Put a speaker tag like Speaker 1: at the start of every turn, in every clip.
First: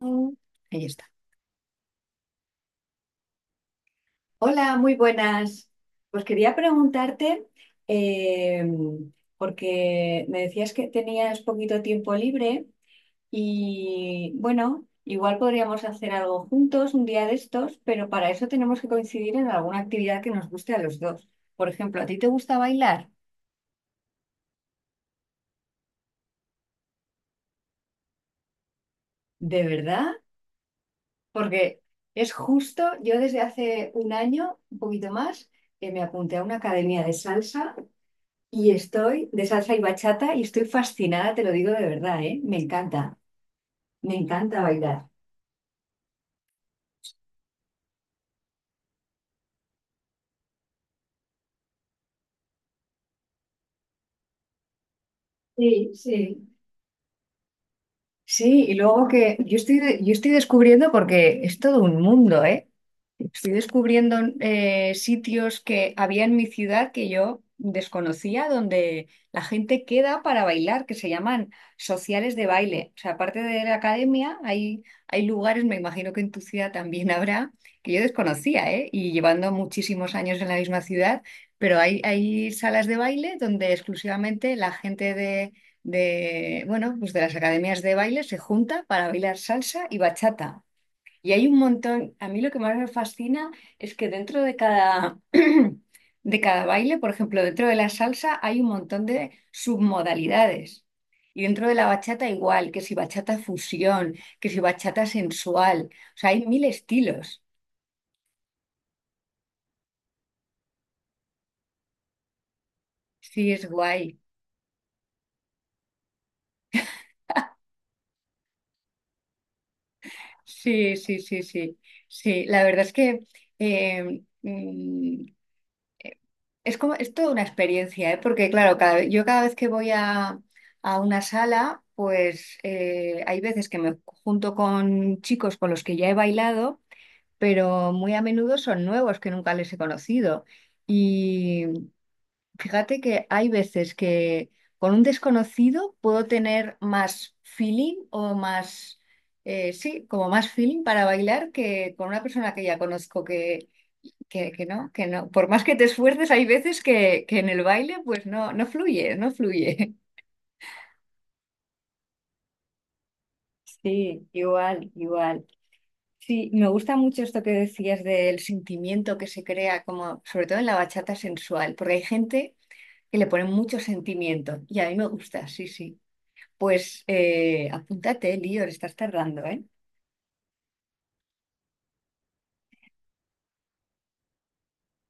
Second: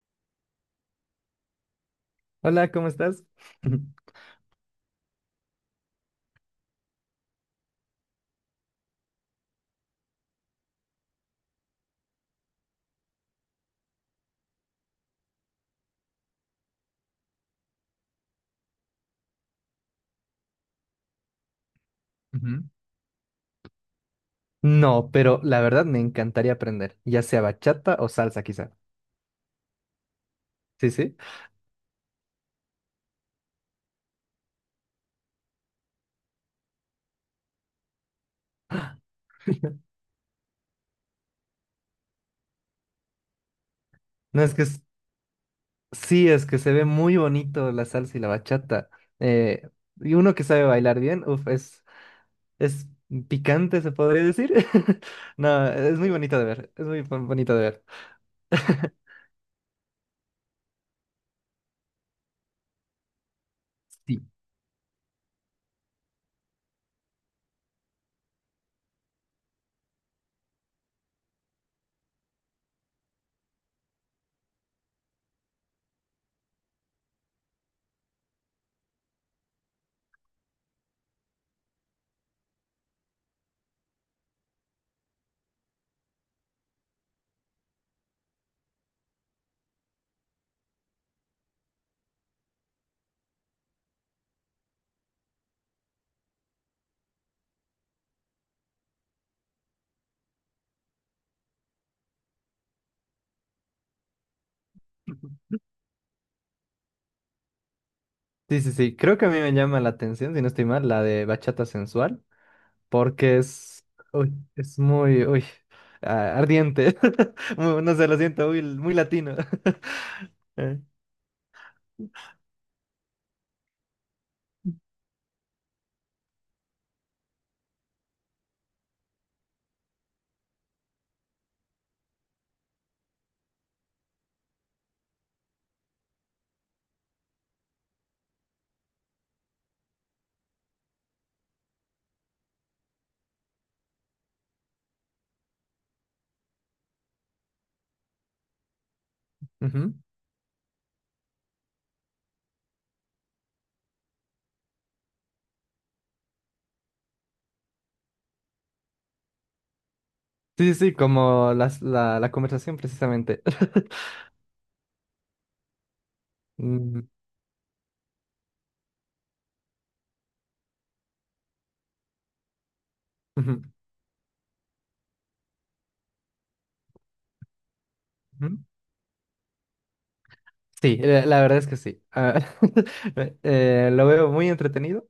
Speaker 1: Mm, ahí está.
Speaker 2: Hola, ¿cómo estás?
Speaker 1: Hola, muy buenas. Pues quería preguntarte, eh, porque me decías que tenías poquito tiempo libre y bueno, igual podríamos hacer algo juntos un día de estos, pero para eso tenemos que coincidir en alguna actividad que nos guste a los dos. Por ejemplo, ¿a ti te gusta
Speaker 2: Ujú.
Speaker 1: bailar?
Speaker 2: No, pero la verdad me encantaría aprender, ya sea bachata o salsa quizá.
Speaker 1: ¿De verdad?
Speaker 2: Sí, sí.
Speaker 1: Porque es justo, yo desde hace un año, un poquito más, que me apunté a una academia de salsa. Y estoy de salsa y bachata y estoy fascinada, te lo digo de verdad, ¿eh? Me
Speaker 2: No,
Speaker 1: encanta bailar.
Speaker 2: sí, es que se ve muy bonito la salsa y la bachata. Eh, y uno que sabe bailar bien, uf, es picante, se podría decir. No,
Speaker 1: Sí,
Speaker 2: es muy bonito de
Speaker 1: sí.
Speaker 2: ver, es muy bonito de ver.
Speaker 1: Sí, y luego que yo estoy, de- yo estoy descubriendo, porque es todo un mundo, ¿eh? Estoy descubriendo,
Speaker 2: Sí,
Speaker 1: sitios que había en mi ciudad que yo desconocía, donde la gente queda para bailar, que se llaman sociales de baile. O sea, aparte de la academia, hay lugares, me imagino que en tu ciudad también habrá, que yo desconocía, ¿eh? Y llevando muchísimos años en la misma ciudad, pero hay salas de baile donde exclusivamente la gente de, bueno, pues de las academias de baile se junta para bailar salsa y bachata. Y hay un montón, a mí lo que más me fascina es que dentro de cada, de cada baile, por ejemplo, dentro de la salsa hay un montón de submodalidades. Y dentro de la bachata igual, que si bachata fusión, que si bachata sensual. O sea, hay mil estilos.
Speaker 2: sí, sí, sí. Creo que a mí me llama la atención, si no estoy mal, la de bachata sensual, porque
Speaker 1: Sí, es
Speaker 2: es,
Speaker 1: guay.
Speaker 2: uy, es muy, uy, ardiente. No sé, lo siento, muy, muy latino. Eh,
Speaker 1: Sí, sí, sí, sí. Sí, la verdad es que eh, mm, es como, es toda una experiencia, ¿eh? Porque claro, yo cada vez que voy a una sala, pues hay veces que me junto con chicos con los que ya he bailado, pero muy a menudo son nuevos que nunca les he conocido. Y fíjate que hay veces que con un desconocido puedo tener más feeling o más,
Speaker 2: ujú.
Speaker 1: sí, como más feeling para bailar que con una persona que ya conozco, que no, que no. Por más que te esfuerces, hay veces que en el baile pues no, no fluye, no fluye.
Speaker 2: Sí, sí, sí, como la conversación precisamente.
Speaker 1: Sí, igual, igual. Sí, me gusta
Speaker 2: Mm,
Speaker 1: mucho esto que decías del sentimiento que se crea, como sobre todo en la bachata sensual, porque hay gente que le pone
Speaker 2: ujú,
Speaker 1: mucho sentimiento y a mí me gusta, sí, sí. Pues apúntate,
Speaker 2: ujú.
Speaker 1: Lior, estás tardando, ¿eh?
Speaker 2: Sí, la verdad es que sí. Ah, lo veo muy entretenido.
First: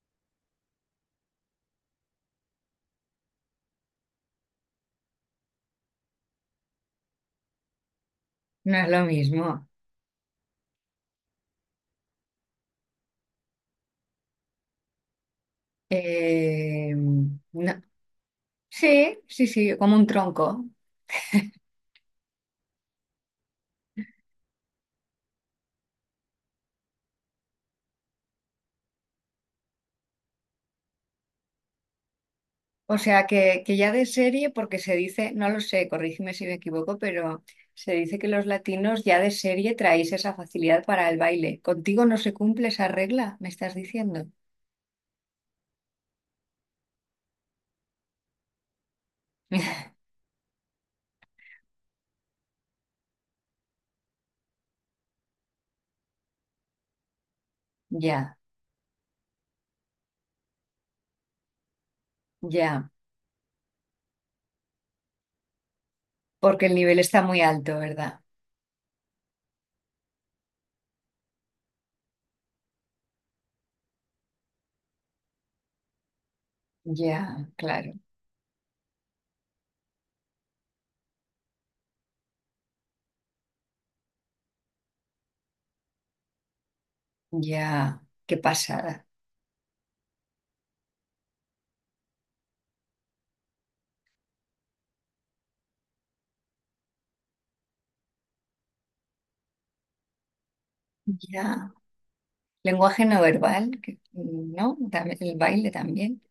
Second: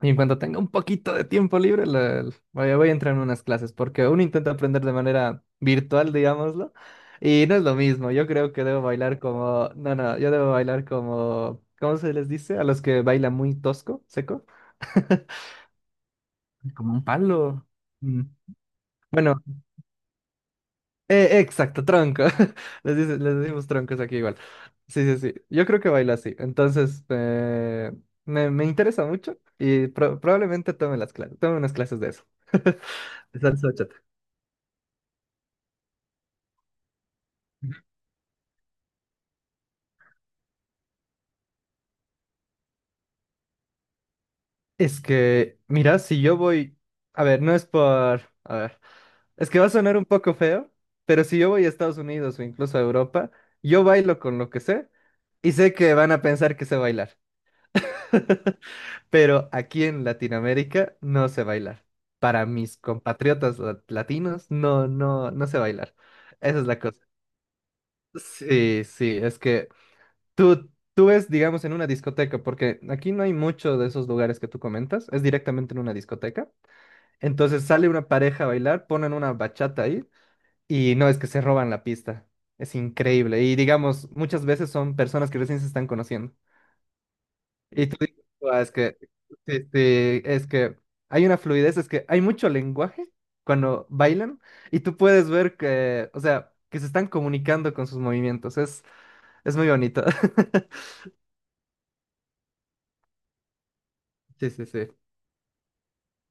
Speaker 2: Y en cuanto tenga un poquito de tiempo libre, voy a entrar en unas clases, porque uno intenta aprender de manera virtual, digámoslo, y no es lo mismo. Yo creo que
Speaker 1: No
Speaker 2: debo
Speaker 1: es lo
Speaker 2: bailar
Speaker 1: mismo.
Speaker 2: como, no, no, yo debo bailar como, ¿cómo se les dice? A los que bailan muy tosco, seco. Como un palo.
Speaker 1: No.
Speaker 2: Mm,
Speaker 1: Sí,
Speaker 2: Bueno,
Speaker 1: sí, sí, como un tronco.
Speaker 2: exacto, tronco. Les decimos troncos aquí igual. Sí, sí, sí. Yo creo que baila así. Entonces, me interesa mucho y probablemente tome las clases, tome unas clases de eso.
Speaker 1: O sea,
Speaker 2: Salsa
Speaker 1: que ya
Speaker 2: bachata.
Speaker 1: de serie, porque se dice, no lo sé, corrígeme si me equivoco, pero se dice que los latinos ya de serie traéis esa facilidad para el baile. ¿Contigo no se cumple esa regla? ¿Me estás diciendo?
Speaker 2: Es que, mira, si yo voy, a ver, no es por, a ver, es que va a sonar un poco feo, pero si yo voy a Estados Unidos o incluso a Europa, yo bailo con lo que sé y sé que van a pensar que sé bailar,
Speaker 1: Ya,
Speaker 2: pero aquí en Latinoamérica no sé bailar. Para mis
Speaker 1: ya,
Speaker 2: compatriotas latinos, no, no, no sé bailar. Esa
Speaker 1: porque
Speaker 2: es
Speaker 1: el
Speaker 2: la
Speaker 1: nivel
Speaker 2: cosa.
Speaker 1: está muy alto, ¿verdad?
Speaker 2: Sí, sí, es que Tú, tú ves, digamos, en una discoteca, porque aquí no hay mucho de esos lugares que tú comentas, es directamente en una discoteca.
Speaker 1: Ya,
Speaker 2: Entonces sale
Speaker 1: claro,
Speaker 2: una pareja a bailar, ponen una bachata ahí, y no es que se roban la pista. Es increíble. Y digamos, muchas veces son personas que recién se están conociendo. Y tú
Speaker 1: ya,
Speaker 2: dices:
Speaker 1: qué
Speaker 2: "Guau, es que,
Speaker 1: pasada.
Speaker 2: sí, sí, es que hay una fluidez, es que hay mucho lenguaje cuando bailan y tú puedes ver que, o sea, que se están comunicando con sus movimientos. Es muy bonito".
Speaker 1: Ya. Lenguaje no verbal,
Speaker 2: Sí, sí,
Speaker 1: ¿no?
Speaker 2: sí.
Speaker 1: El baile también.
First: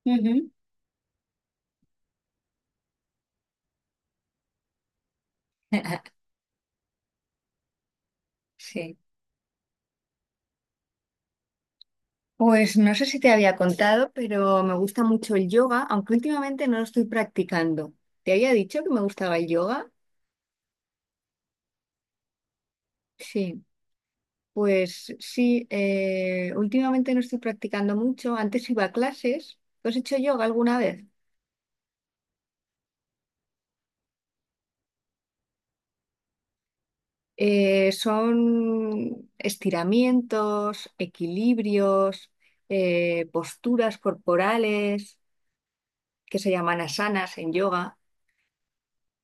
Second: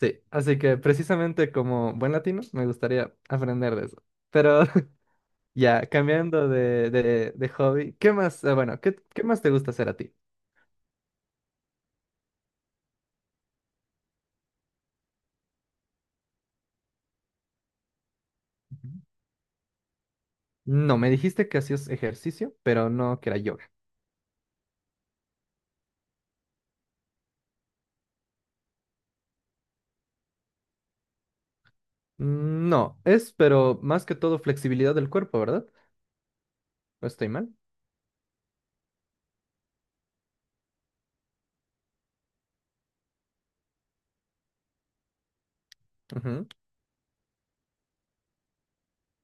Speaker 2: Sí,
Speaker 1: Ujú.
Speaker 2: así que precisamente como buen latino me gustaría aprender de eso. Pero ya, cambiando de hobby, ¿qué más? Bueno, ¿qué,
Speaker 1: Sí.
Speaker 2: qué más te gusta hacer a ti?
Speaker 1: Pues no sé si te había contado, pero me gusta mucho el yoga, aunque últimamente no lo estoy practicando. ¿Te había dicho que
Speaker 2: Ujú.
Speaker 1: me gustaba el yoga?
Speaker 2: No, me dijiste que hacías ejercicio, pero no que era
Speaker 1: Sí,
Speaker 2: yoga.
Speaker 1: pues sí, últimamente no estoy practicando mucho. Antes iba a clases. ¿Tú has hecho yoga alguna vez?
Speaker 2: No, pero más que todo flexibilidad del cuerpo, ¿verdad? ¿No estoy mal?
Speaker 1: Son estiramientos, equilibrios, posturas corporales, que
Speaker 2: Ujú,
Speaker 1: se llaman asanas en yoga.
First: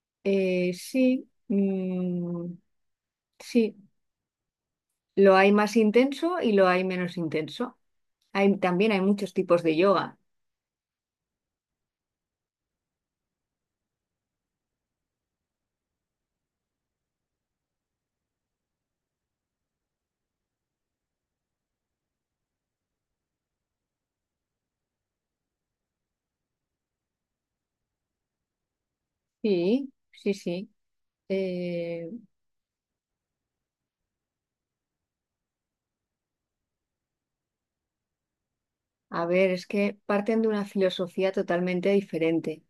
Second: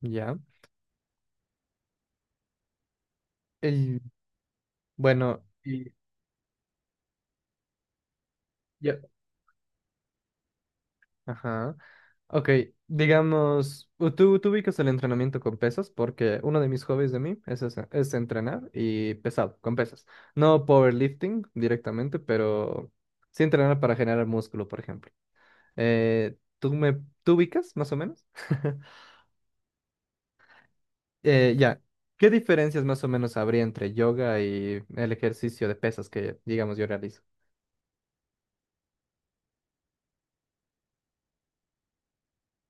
Speaker 2: ya.
Speaker 1: Sí. Sí,
Speaker 2: el
Speaker 1: lo
Speaker 2: bueno,
Speaker 1: hay más intenso y lo hay menos intenso. También hay
Speaker 2: ya,
Speaker 1: muchos tipos de yoga.
Speaker 2: ajá, ok, digamos, tú ubicas el entrenamiento con pesas porque uno de mis hobbies de mí es, es entrenar y pesado, con pesas. No powerlifting directamente, pero sí entrenar para generar músculo, por ejemplo. ¿Tú ubicas más o menos?
Speaker 1: Sí, sí, sí.
Speaker 2: Ya,
Speaker 1: Eh,
Speaker 2: ¿qué diferencias más o menos habría entre yoga y el ejercicio de pesas que, digamos, yo realizo?
Speaker 1: a ver, es que parten de una filosofía totalmente diferente,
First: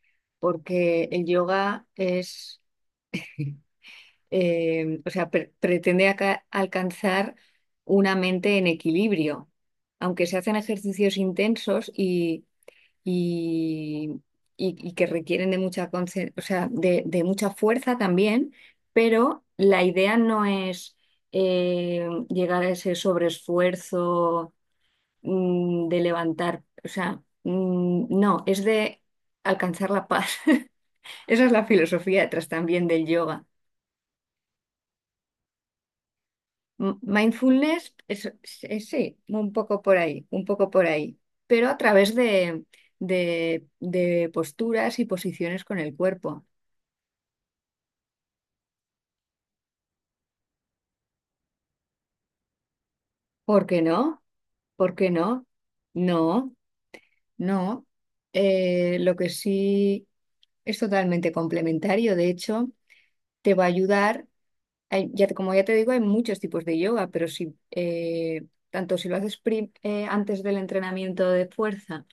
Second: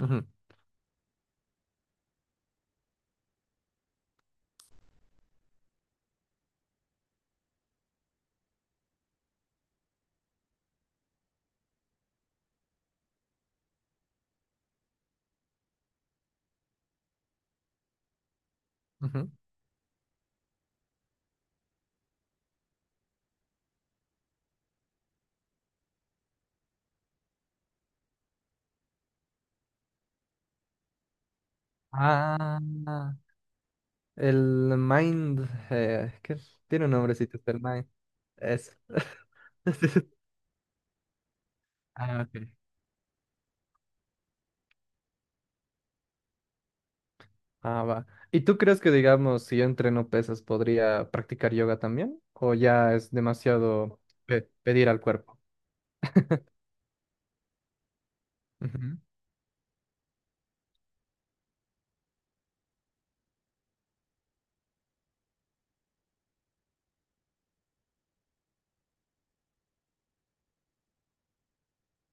Speaker 2: Ujú,
Speaker 1: porque el yoga es, o sea, pretende alcanzar una mente en equilibrio. Aunque se hacen ejercicios intensos y, y que requieren de mucha o sea, de mucha fuerza también,
Speaker 2: ujú.
Speaker 1: pero la idea no es llegar a ese sobreesfuerzo, de levantar, o sea, no, es de alcanzar la paz. Esa es la filosofía detrás
Speaker 2: Ah,
Speaker 1: también del yoga.
Speaker 2: el mind, ¿qué? Tiene un nombrecito, el mind.
Speaker 1: Mindfulness es,
Speaker 2: Eso.
Speaker 1: sí, un poco por ahí, un poco por ahí, pero a través
Speaker 2: Ah, ok.
Speaker 1: de, de posturas y posiciones con el cuerpo.
Speaker 2: Ah, va. ¿Y tú crees que, digamos, si yo entreno pesas, podría practicar yoga también? ¿O ya es
Speaker 1: ¿Por qué
Speaker 2: demasiado
Speaker 1: no?
Speaker 2: pedir
Speaker 1: ¿Por
Speaker 2: al
Speaker 1: qué
Speaker 2: cuerpo?
Speaker 1: no? No, no.
Speaker 2: Ujú.
Speaker 1: Lo que sí es totalmente complementario. De hecho, te va a ayudar. Ya, como ya te digo, hay muchos tipos de yoga, pero si tanto si lo haces antes del entrenamiento de fuerza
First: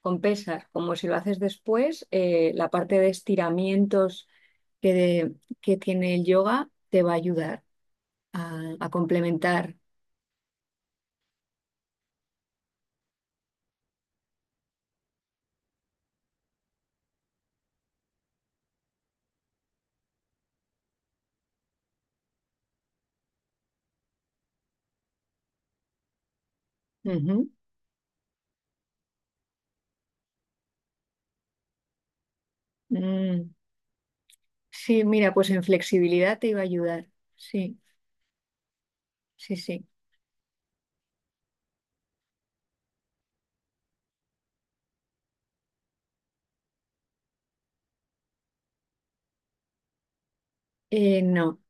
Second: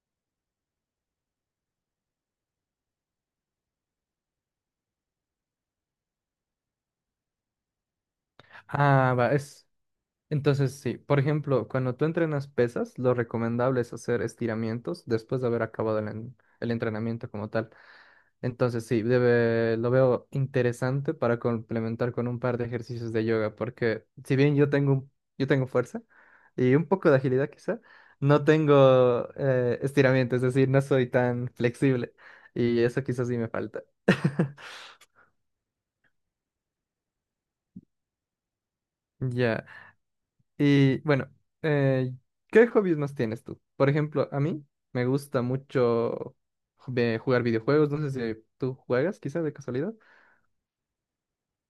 Speaker 1: con pesas, como si lo haces después, la parte de estiramientos que, de- que tiene el yoga te va a ayudar a
Speaker 2: Ah, va, es.
Speaker 1: complementar.
Speaker 2: Entonces, sí, por ejemplo, cuando tú entrenas pesas, lo recomendable es hacer estiramientos después de haber acabado el entrenamiento como tal. Entonces sí, lo veo interesante para complementar con un par de ejercicios de yoga, porque si bien yo tengo fuerza y un poco de
Speaker 1: Ujú.
Speaker 2: agilidad quizá, no tengo estiramiento, es decir, no soy tan flexible, y eso quizás sí me
Speaker 1: Mm.
Speaker 2: falta.
Speaker 1: Sí, mira, pues en flexibilidad te iba a ayudar. Sí, sí,
Speaker 2: Ya.
Speaker 1: sí.
Speaker 2: Y bueno, eh, ¿qué hobbies más tienes tú? Por ejemplo, a mí me gusta mucho jugar videojuegos, no sé si tú juegas quizá de casualidad.
Speaker 1: No,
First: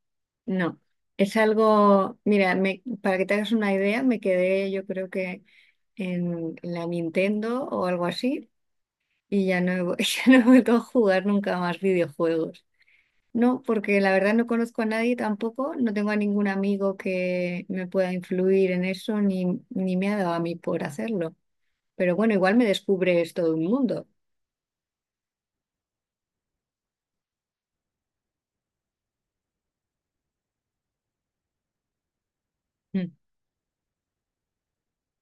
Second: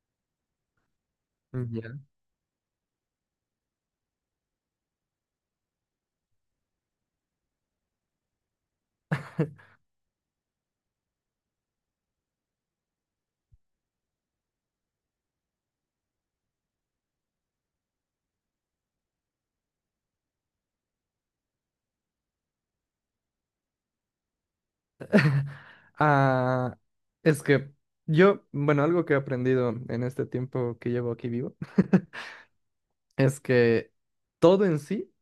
Speaker 1: no. Es
Speaker 2: Ya.
Speaker 1: algo, mira, para que te hagas una idea, me quedé yo creo que en la Nintendo o algo así y ya no he, vu- ya no he vuelto a jugar nunca más videojuegos. No, porque la verdad no conozco a nadie tampoco, no tengo a ningún amigo que me pueda influir en eso ni, ni me ha dado a mí por hacerlo. Pero bueno, igual me descubres todo un mundo.
Speaker 2: Ah, es que bueno, algo que he aprendido en este tiempo que llevo aquí vivo
Speaker 1: Mm,
Speaker 2: es que todo en sí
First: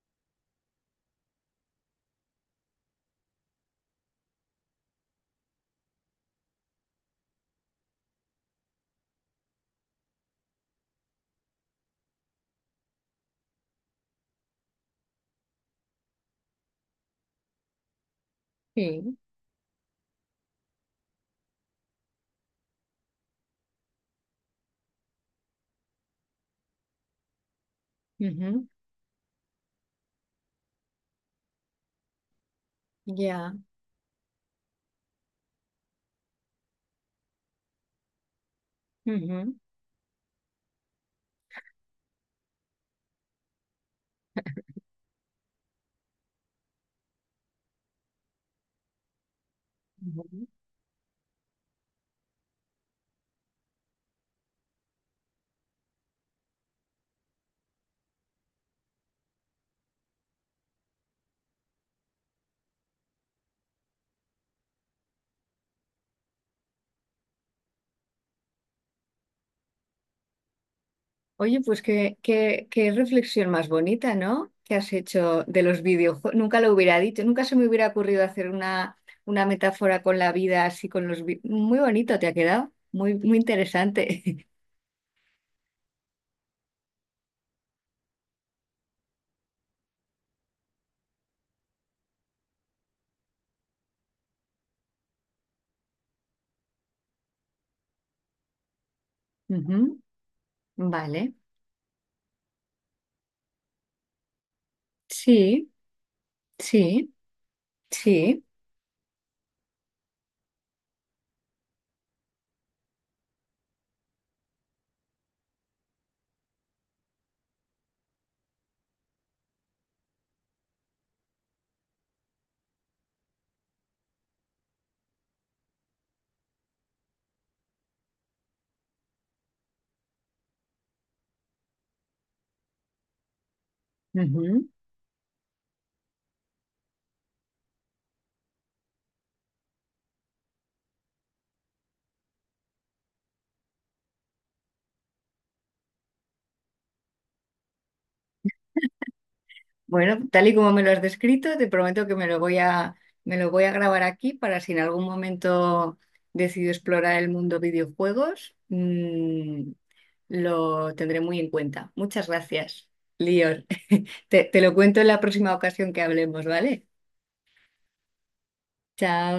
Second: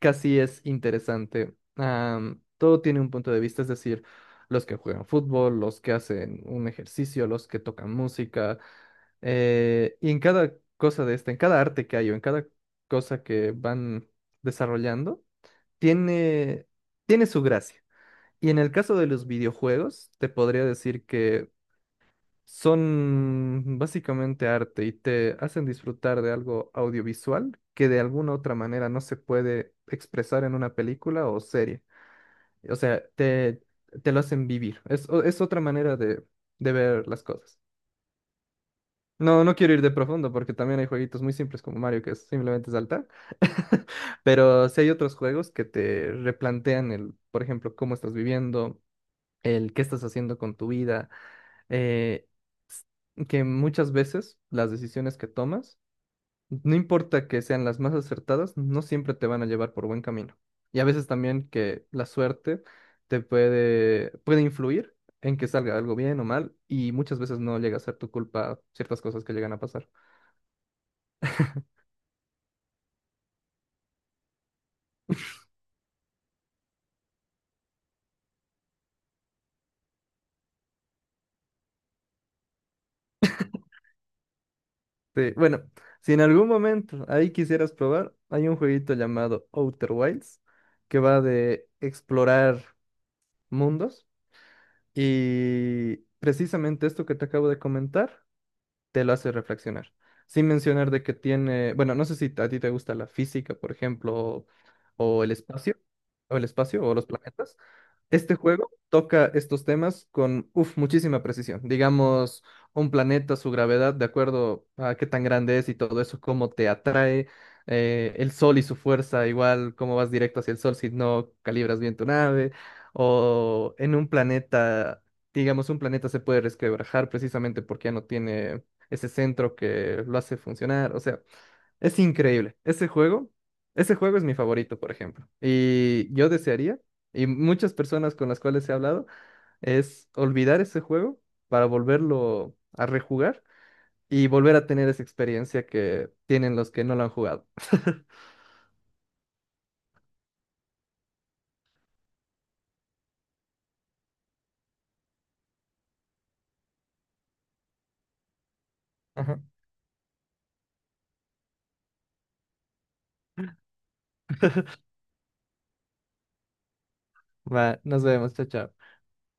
Speaker 2: casi es interesante. Todo tiene un punto de vista, es decir, los que juegan fútbol, los que hacen un ejercicio, los que tocan música, y en cada cosa de esta, en cada arte que hay o en cada cosa que van desarrollando, tiene, tiene su gracia. Y en el caso de
Speaker 1: sí.
Speaker 2: los videojuegos, te podría decir que son básicamente arte y te hacen disfrutar de algo audiovisual que de alguna otra
Speaker 1: Ujú.
Speaker 2: manera no se puede expresar en una película o serie. O sea,
Speaker 1: Ya.
Speaker 2: te lo hacen vivir. Es otra manera de ver las cosas. No, no
Speaker 1: Ujú,
Speaker 2: quiero ir de profundo porque también hay jueguitos muy simples como Mario, que es simplemente saltar. Pero sí hay otros juegos que te replantean el, por ejemplo, cómo estás viviendo, el qué estás haciendo
Speaker 1: ujú.
Speaker 2: con tu vida. eh, s- que muchas veces las decisiones que tomas, no importa que sean las más acertadas, no siempre te van a llevar por buen camino. Y a veces también que la suerte te puede influir en que salga algo bien o mal, y muchas veces no llega a ser tu culpa ciertas cosas que llegan a pasar.
Speaker 1: Oye, pues qué, qué, qué reflexión más bonita, ¿no? Que has hecho de los videojuegos. Nunca lo hubiera dicho, nunca se me hubiera ocurrido hacer una metáfora con la vida así con muy bonito te ha quedado, muy, muy interesante.
Speaker 2: Sí, bueno, si en algún momento ahí quisieras probar, hay un jueguito llamado Outer Wilds que va de explorar mundos. Y precisamente esto que te acabo de comentar te lo hace reflexionar.
Speaker 1: Ujú,
Speaker 2: Sin mencionar de que
Speaker 1: vale,
Speaker 2: tiene, bueno, no sé si a ti te gusta la física, por ejemplo, o el
Speaker 1: sí,
Speaker 2: espacio, o los
Speaker 1: sí,
Speaker 2: planetas. Este
Speaker 1: sí.
Speaker 2: juego toca estos temas con, uf, muchísima precisión. Digamos, un planeta, su gravedad, de acuerdo a qué tan grande es y todo eso, cómo te atrae, el sol y su fuerza, igual cómo vas directo hacia el sol si no calibras bien tu nave, o en un planeta, digamos, un planeta se puede resquebrajar precisamente porque ya no tiene ese centro que lo hace funcionar. O sea, es increíble. Ese juego es mi
Speaker 1: Ujú.
Speaker 2: favorito, por ejemplo. Y yo desearía, y muchas personas con las cuales he hablado, es olvidar ese juego para volverlo a rejugar y volver a tener esa experiencia que tienen los que no lo han jugado.
Speaker 1: Bueno, tal y como me lo has descrito, te prometo que me lo voy a, me lo voy a grabar aquí para si en algún momento decido explorar el mundo videojuegos.
Speaker 2: Ajá.
Speaker 1: Lo tendré muy en cuenta. Muchas gracias, Lior. Te lo cuento en la próxima ocasión que hablemos, ¿vale?
Speaker 2: Va, nos vemos, chao, chao.
Speaker 1: Chao.